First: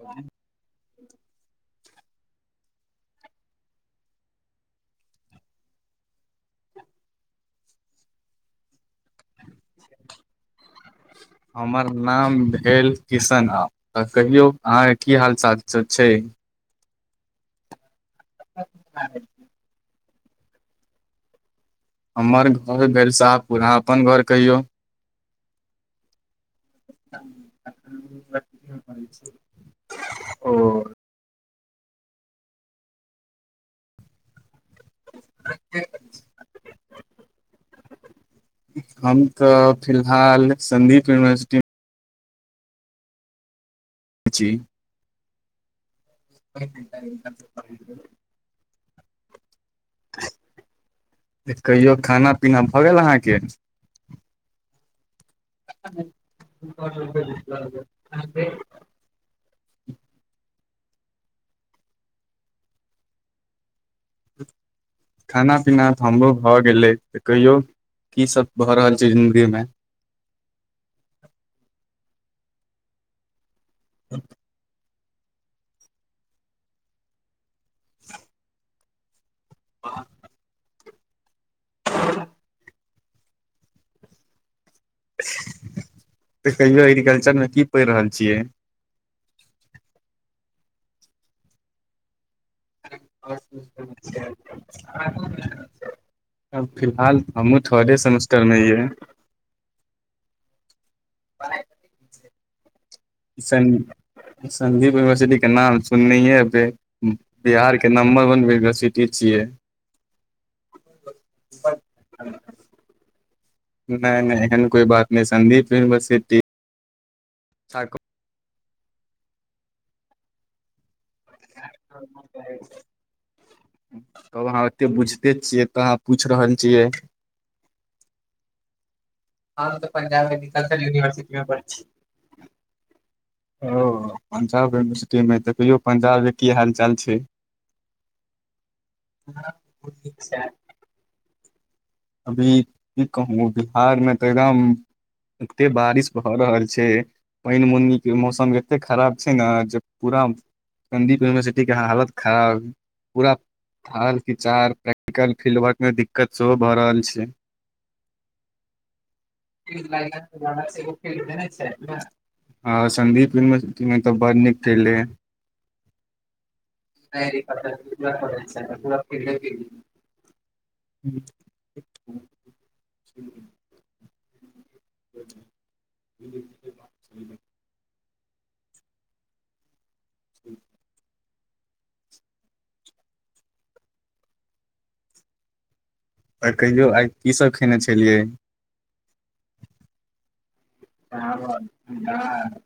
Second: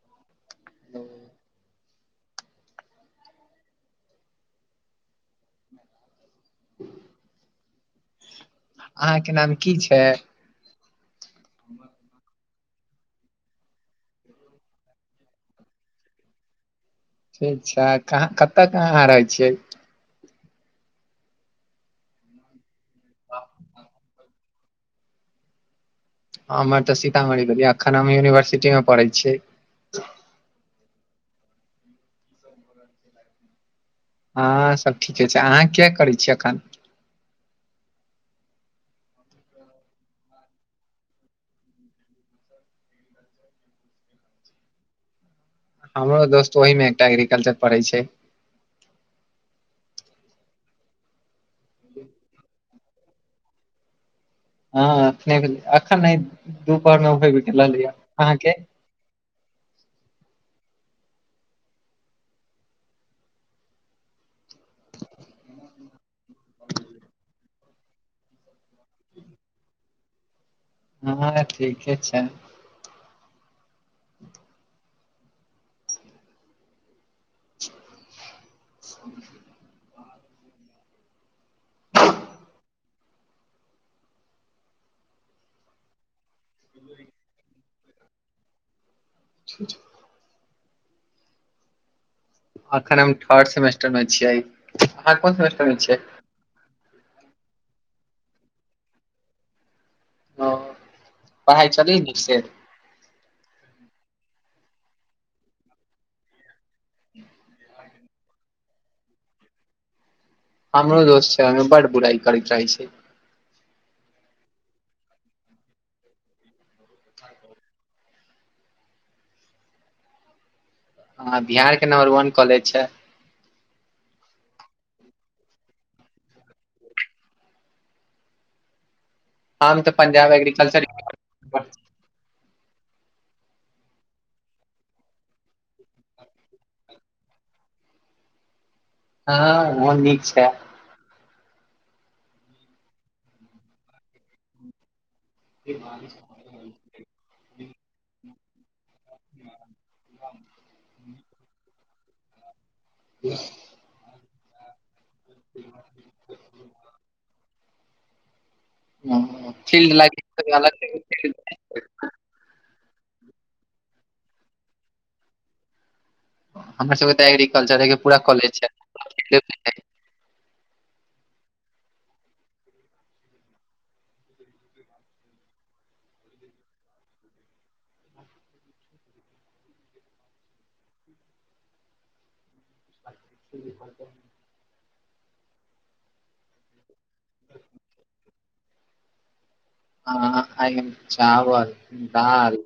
ह। हू। [inaudible] अहाँकेँ नाम कि छै हमर नाम भेल किशन आ तऽ कहियौ अहाँकेँ की हाल चाल सभ छै। ठीक छै कहाँ कतऽ कहाँ हड़ाई छियै। हमर घर भेलैलसाह पुर अपन घर कहियो। हमर तऽ सीतामढ़ी भैल अखन हम यूनिवर्सिटीमे पढ़ैत छीयै। ओ। आहाँ सभ ठीके छै अहाँ किया करै छियै अखन हम तऽ फिलहाल संदीप यूनिवर्सिटी। मे जी। हमरो दोस्त ओहहि मे एकटा एग्रीकल्चर पढ़ै छै कहियो खाना पीना भऽ गेल अहाँकेँ हँखने भेल एखन नहि दुपहर मे उ लि अहाँकेँ खाना पीना तऽ हमरो भऽ गेलै तऽ कहियौ। की सभ भऽ रहल छै जिन्दगी मे आहाँ न ठीके छै। ह। [unintelligible] ओ। आ। तऽ कहियो एग्रीकल्चर मे की पढ़ि रहल छियै। ठीक छैय। अखन हम थर्ड सेमेस्टर मे छियै अहाँ कोन सेमेस्टर मे छियै अब फिलहाल हमहुँ थर्डे सेमेस्टरमे है।। ओ पढ़ाई चले या निक से। संदीप यूनिवर्सिटी के नाम सुननैये हेबै बिहारके। नंबर वन यूनिवर्सिटी छियै। हमरो दोस्त छै हममे बड बुराई करै चाहै छै। नहि नहि एहन कोइ बात नहि सदीप यूनिवर्सिटी। आ साक हँ बिहार के नम्बर वन कॉलेज छै [unintelligible] तब अहाँ एते बुझते छियै ए तऽ अहाँ पूछि रहल छियै। हम तऽ पंजाब एग्रीकल्चर यूनिवर्सिटी मे पढ़ छी [inaudible] ओ पंजाब यूनिवर्सिटीमे देखियौ पंजाब के कि हाल चाल छै। ह ओहो नीक छै। अभी की कहू बिहारमे तऽ एकदम। एते बारिश भऽ रहल छै पैन बुन्नी मौसम। ते खराब छै ने जे पूरा संदीप यूनिवर्सिटी के हालत खराब। पूरा हालचार प्रैक्टिकल फील्ड वर्क में दिक्कत सेहो भ रहल छै। [inaudible] ह फील्ड लाग अ ह संदीप यूनिवर्सिटी बड़ नीक फले अहाँ सभके तऽ एग्रीकल्चर के पूरा कॉलेज छै ह। [inaudible] ह [unintelligible] [unintelligible] आ कहियो आइ कि सभ खेने छलियै आ चावल दाल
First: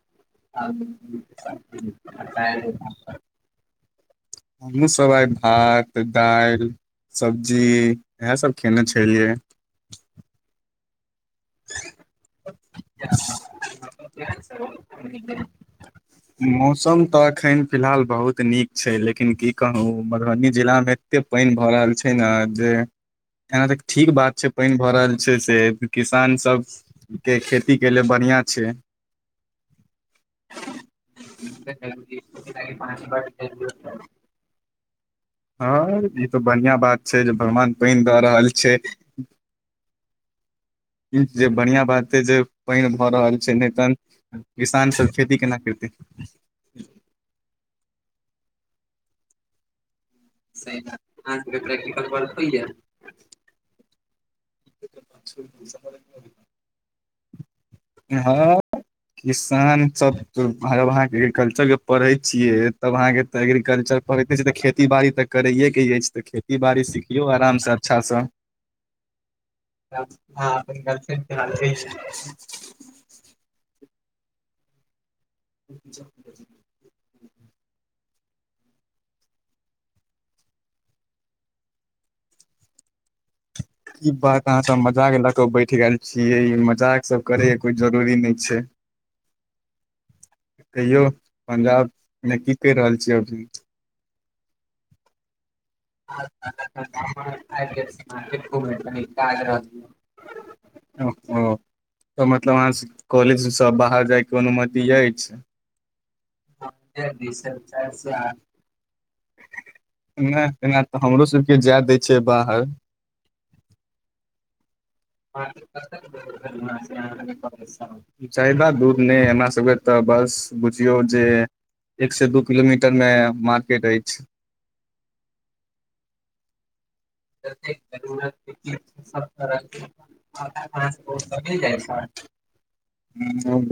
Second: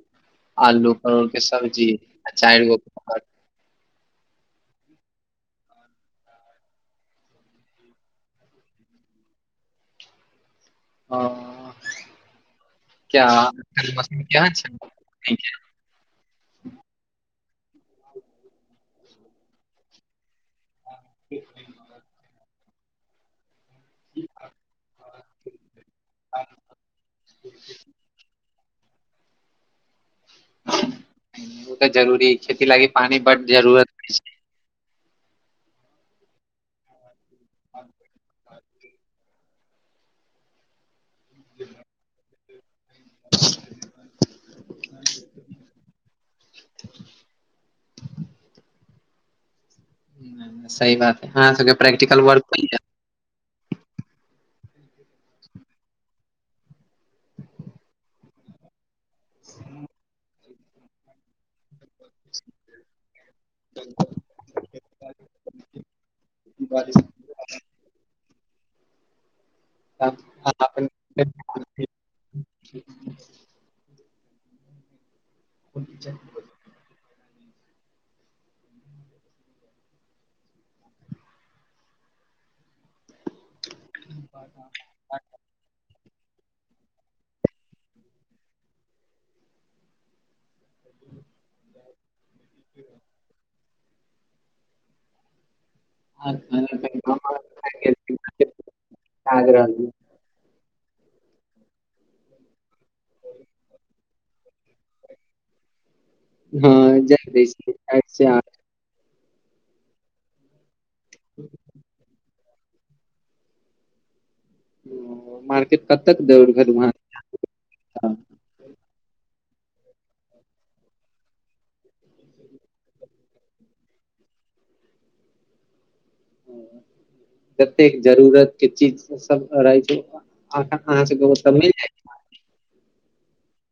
आलू परोल के सब्जी आ चारि गो पड़। हमू सभ ई भात दालल सब्जी इएह सभ खयने छल रियै ह ख मश छै मौसम तऽ एखन फिलहाल बहुत नीक छै लेकिन की कहू मधुबनी जिला मे एते पाइन भऽ रहल छै ने जे एना त ठीक बात छै पानि भऽ रहल छै से किसान सब के खेती बढ़िआ छै ओ तऽ जरूरी खेती लागी पानी ब जरूरत हँ ई तो बढ़िआ बात छै जे भगवान त दऽ रहल छै जे बढ़िया बात हे जे पानि भऽ रहल छै नहि तऽ किसान सभ खेती केना करतै [unintelligible] सहि बात है ह प्रैकटिकल वर्क जा [unintelligible] हँ किसान सभ भऽ वाँ एग्रीकल्चर के पढ़ै छियै तब अहाँकेँ तऽ एग्रीकल्चर पढ़ैते तऽ खेती बाड़ी तऽ करैएके अछि तऽ खेती बाड़ी सिखियो आराम सँ अच्छा से हँ अपन गर्लफ्रेंड छै ठीक। प। ई बात कहाँ मजाक लए क बैठ गेल छियै ई मजाक सभ करे के कोई जरुरी नहि छै [inaudible] कहियौ पंजाब मे कि कहि रहल छियै अभ हँ [unintelligible] घु ओ त मतलब अहाँ कॉलेज सभ बाहर जायके अनुमति अछि ह जा छै नहि एना तऽ हमरो सभके जाय दै छै बाहर ह। मार्केट कब तक दौड़ घर वहाँ था। जादा दूर नहि हमर सभके तऽ बस बुझियौ जे एक सँ दू किलोमीटर मे मार्केट अछि ह। जतेक जरूत के चीज सभ रहै छै अहाँ सभ मिल जाय छै। [inaudible]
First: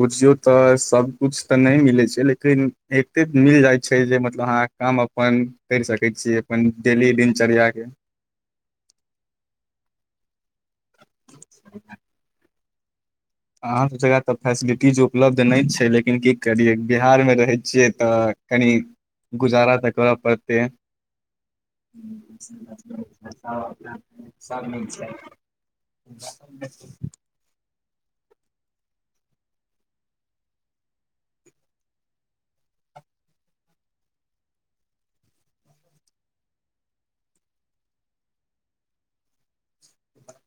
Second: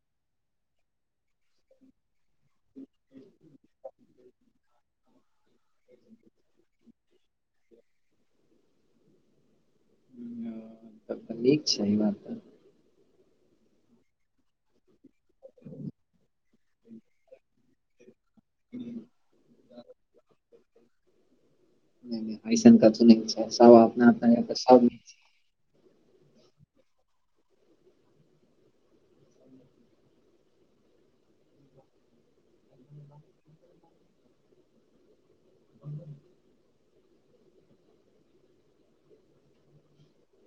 बुझियौ तऽ सबकछु तऽ नै मिलै छै लेकिन एकते मिल जाइत छै जे मतलब अहाँ काम अपन करै सकै छी अपन डेली दिनचर्या केँ तब तऽ नीक छै अहाँसभ जगह तऽ फैसिलिटीज उपलब्ध नहि छै लेकिन की करियै बिहारमे रहै छियै तऽ कनी [inaudible] गुजारा तऽ कर परते नहि नहि ऐसन कथु नहि छै सब अपना अपना जगह पर सब नीक छै [unintelligible] [unintelligible]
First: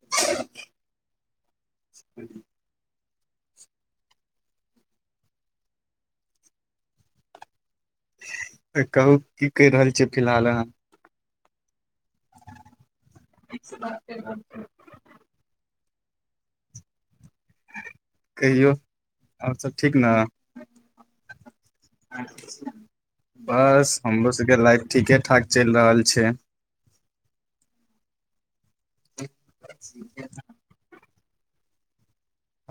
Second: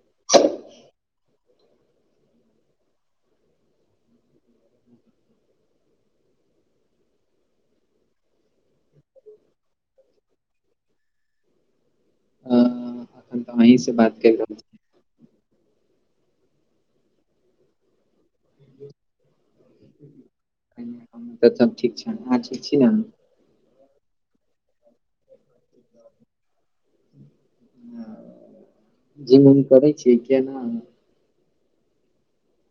[unintelligible] [unintelligible] [unintelligible] तऽ कहू की कई रहल छी फिलहाल अहाँ अ [inaudible] अखन तऽ अहीं से बात कइ रहल छी कहियौ [inaudible] और सब ठीक न [unintelligible] बस हमरो सबकेँ लाइफ ठीके ठाक चैल रहल छै [inaudible] जिम उम करै छी के नै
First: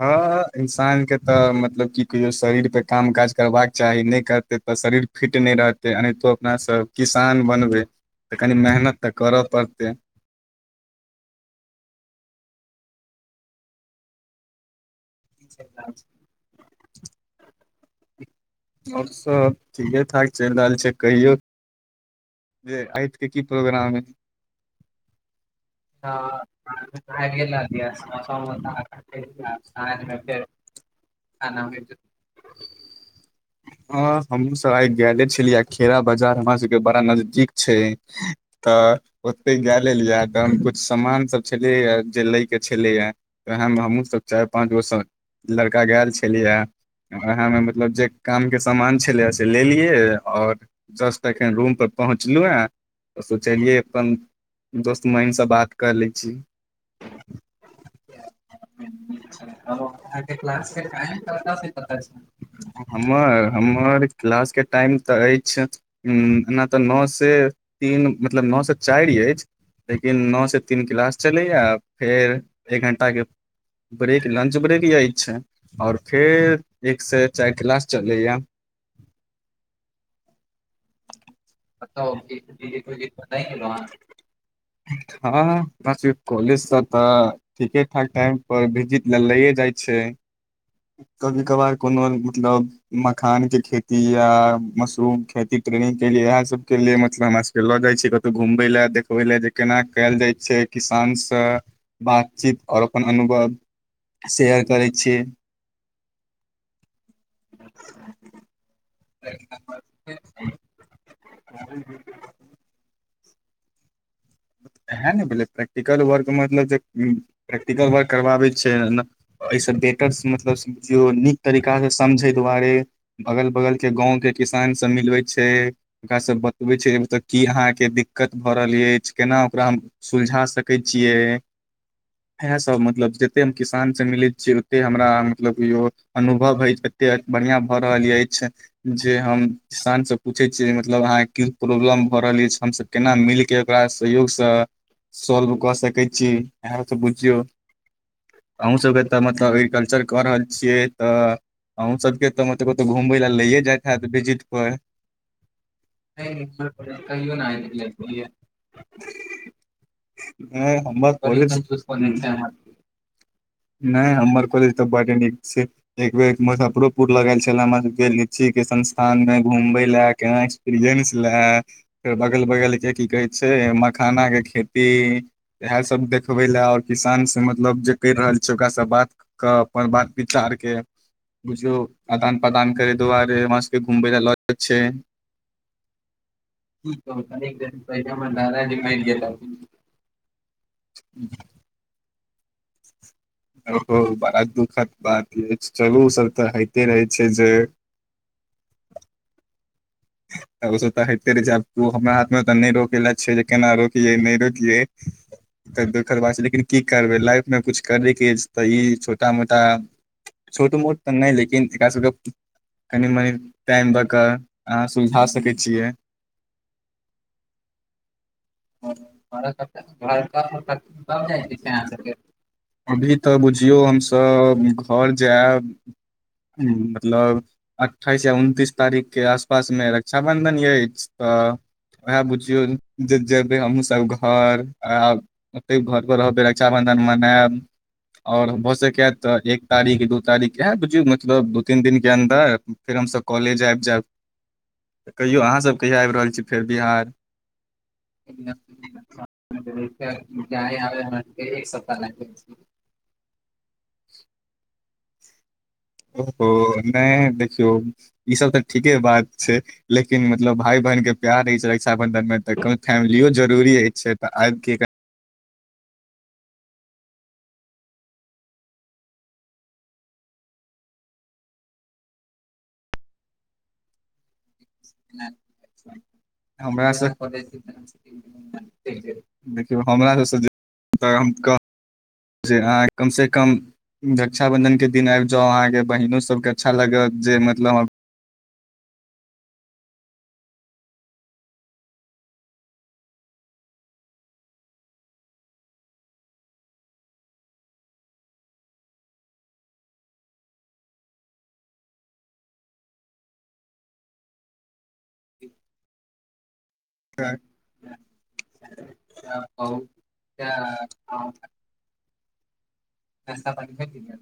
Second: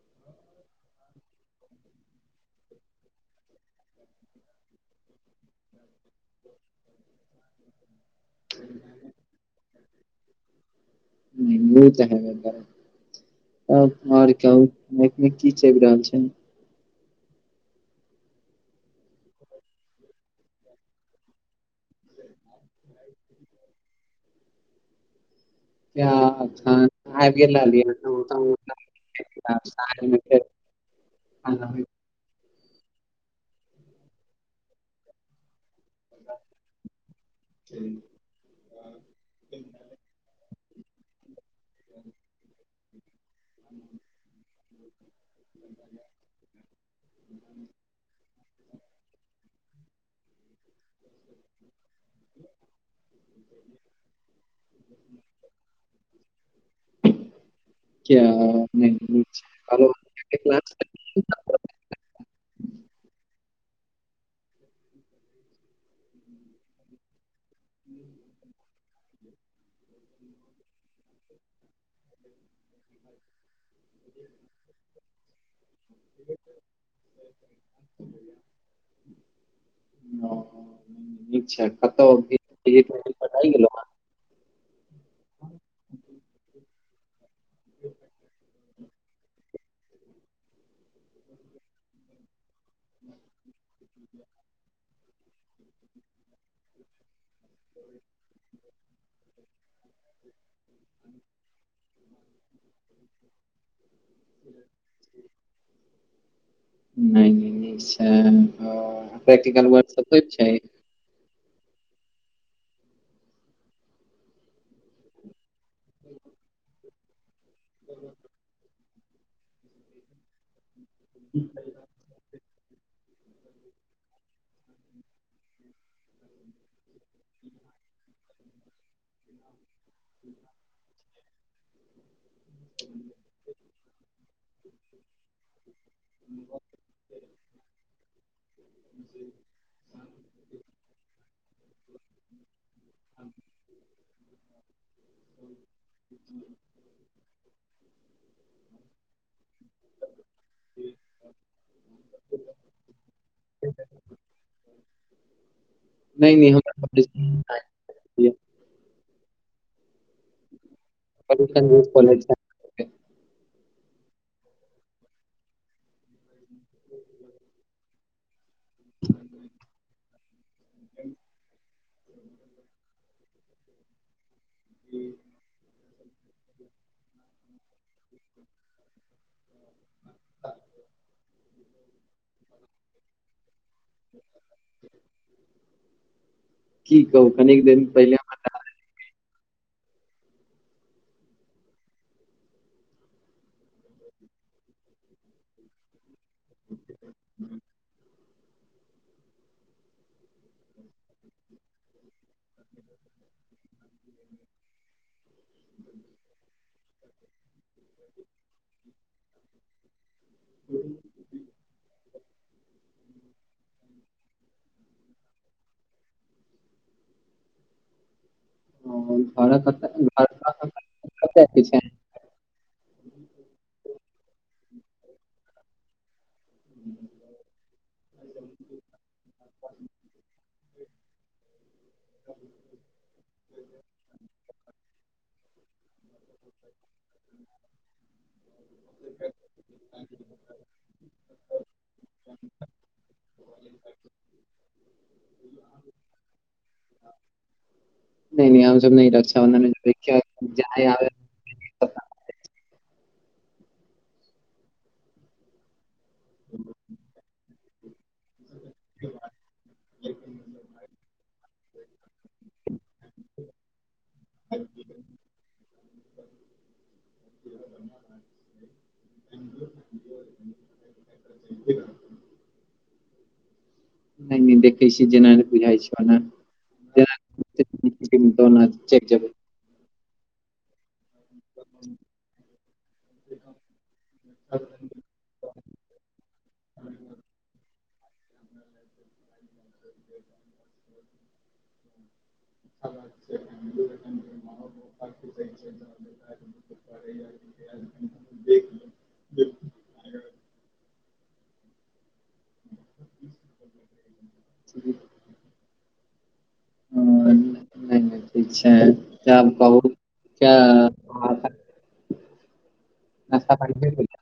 हँ हँ इन्सानके तऽ मतलब की कहियौ शरीर पर काम काज करबाक चाही नै करतै तऽ शरीर फिट नै रहतै एनाहितो अपना सब किसान बनबै तऽ कनि मेहनत तऽ कर पड़तै हू ओ तऽ हेबै करत [inaudible] तब और कहु लेकिन इ की चैल रहल छै और सब ठीके ठाक चैल रहल छै कहियो जे आइत की प्रोग्राम है [inaudible] खाना आबि गेल रहलियै नीक छै [unintelligible] [unintelligible] [inaudible] हँ हमहुँ सब आइब गैले छलियै आ खेरा बजार हमरा सबके बड़ा नजदीक छै तऽ ओते गेलैल तहन कुछ समान सब छलय या जे लय केँ छेलै य वएह मे हमहुँ सब चार पाँच गो सब लड़का गैल छलियहे [inaudible] उएहमे मतलब जे काम केँ समान छले से लेलियए और जस्ट एखन रूम पर पहुँचलु हँ [inaudible] सोचलियै अपन [inaudible] दोस्त महिन स बात कऽ लै छी [unintelligible] [unintelligible] [inaudible] हमर हमर क्लास केँ टाइम तऽ अछि [inaudible] त ऽ नौ से तीन मतलब नौ से चार ऐछ लेकिन नौ से तीन किलास चलैय फेर एक घण्टा केँ ब्रेक लंच ब्रेक यैछ [inaudible] और फेर एक से चार क्लास चलैय [unintelligible] हँ बस कॉलेज स तऽ ठीके ठाक टाइम पर भिजिट लऽ लइये जाइ छै [inaudible] कभी कभार कोन मतलब मखान केँ खेती खेती या मशरूम खेती ट्रेनिंग केँ लिए इहै सब केँ लिए मतलब हमरा सब लऽ जाइ छै कतै घूमबए लए देखबे ओ लए जे केना कयल जाइ छै किसानसँ बातचीत और अपन अनुभव शेयर करै छियै नहि नहि [unintelligible] प्रैक्टिकल वर्क सभ होइ छै [unintelligible] इएह ने भेलै प्रैक्टिकल वर्क मतलब जे उम प्रैक्टिकल वर्क करवाबै छै। एहिस बेटरसँ मतलब समझियौ नीक तरीकासँ समझै दुआरे अगल बगलके गावके किसान संग मिलबैत छै ओकरा सभ बतबै छै की उ त अहाँकेँ दिक्कत भऽ रहल अछि केना ओकरा हम सुलझा सकैत छी छियै इएह सभ मतलब जते हम किसानस मिलै छियै ओते हमरा मतलब कि और अनुभव होइ छै एते बढ़िया भऽ रहल अछि जे हम किसानसँ पूछे छियै मतलब अहाँकेँ प्रॉब्लम भऽ रहल अछि हम सभ केना मिल के ओकरा सहयोग से सॉल्व क सक सै छी इह सभ बुझियो अह सभ के त मतलब एग्रीकल्चर क रहल छी छियै तऽ अहूँ सबके त मतलब कतहु कतहु घुमबै लए जाय हैत विजिट पर नहि नहि हमरा [unintelligible] कहिओ कॉलेज नहि आबि नहि हमर बड़ी कालेज कंजूस कॉलेज छै। [unintelligible] नहि हमर कॉलेज त बड नीक छै एक बेर मुजफरोपुर लग छल हम के संस्थान मे घूमबे ले केना एक्सपीरियंस ले फेर बगल बगल के कहे मखाना के खेती इएह सभ देख खबे लए और किसान से मतलब जे कर रहल छै ओकरासँ बात क अपन बात विचार के बुझियौ आदान प्रदान कर दुआरे हमरा सभके घुमब लऽ छै कि कहू कनेक दिन पहिले [unintelligible] ओ बड़ दुख बात यै चलू ओ सभ तऽ होइते रहै छै जे ओसभ तऽ होइते रहै छै आब ओ हमरा हाथमे नहि रोक ल छै जे केना रोकियै नहि रोकियै तऽ दोखर बात छै लेकिन की करबै लाइफमे कुछ करयके अछि तऽ ई छोटा मोटा [inaudible] छोट मोट तऽ नहि लेकिन एकरा सभके कनि मनी टाइम भऽ सुलझा सकैत छियै अ, घरक घरब जाइ घर कतऽ के छै अहा सभके अभी त बुझियौ हम सभ घर जायब मतलब अठाइस यै उनतीस तारीख के आस पासमे रक्षाबंधन अछि त उएह बुझियौ जे जेबे हमहूँ सभ घर आ ओते घर पर रहबै रक्षाबंधन मनायब आओर हो सकत एक तारीख दू तारीख इएह बुझौ मतलब दू तीन दिनके अन्दर फेर हम सभ कॉलेज आबि जायब त कहियौ अहाँ सभ कहियो आबि रहल छी फेर बिहार। नहि न हम सभ रक्षाबंधन एक सप्ताह लऽ ओहो नहि देखियौ। ई सभ तऽ ठीके बात छै लेकिन मतलब भाय बहन के प्यार बंधन मे तऽ कोनो फैमिलियो जरुरी अछि छै त आबी। ब। कि नहि देख देख छी जेना बुझाई छैना हमरा सब देखियौ हमरा ससँ तऽ हम कहब जे अहाँ कमसँ कम रक्षाबंधन के दिन आबि जाउ अहाँ के बहिनो सभके के अच्छा लागत जे मतलब [inaudible] [unintelligible] करे ल [unintelligible] नहि नहि ठीक छै आब कहू क्या [unintelligible] ने नाश्ता पानी भेल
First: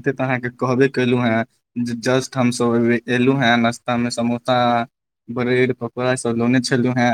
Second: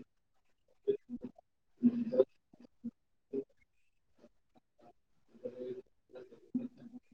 त अहाँकेँ कहबे केलु हन जस्ट हमस एलु हे नाास्ता मे समोसा ब्रेड पकोड़ा सभ लोने छलु हे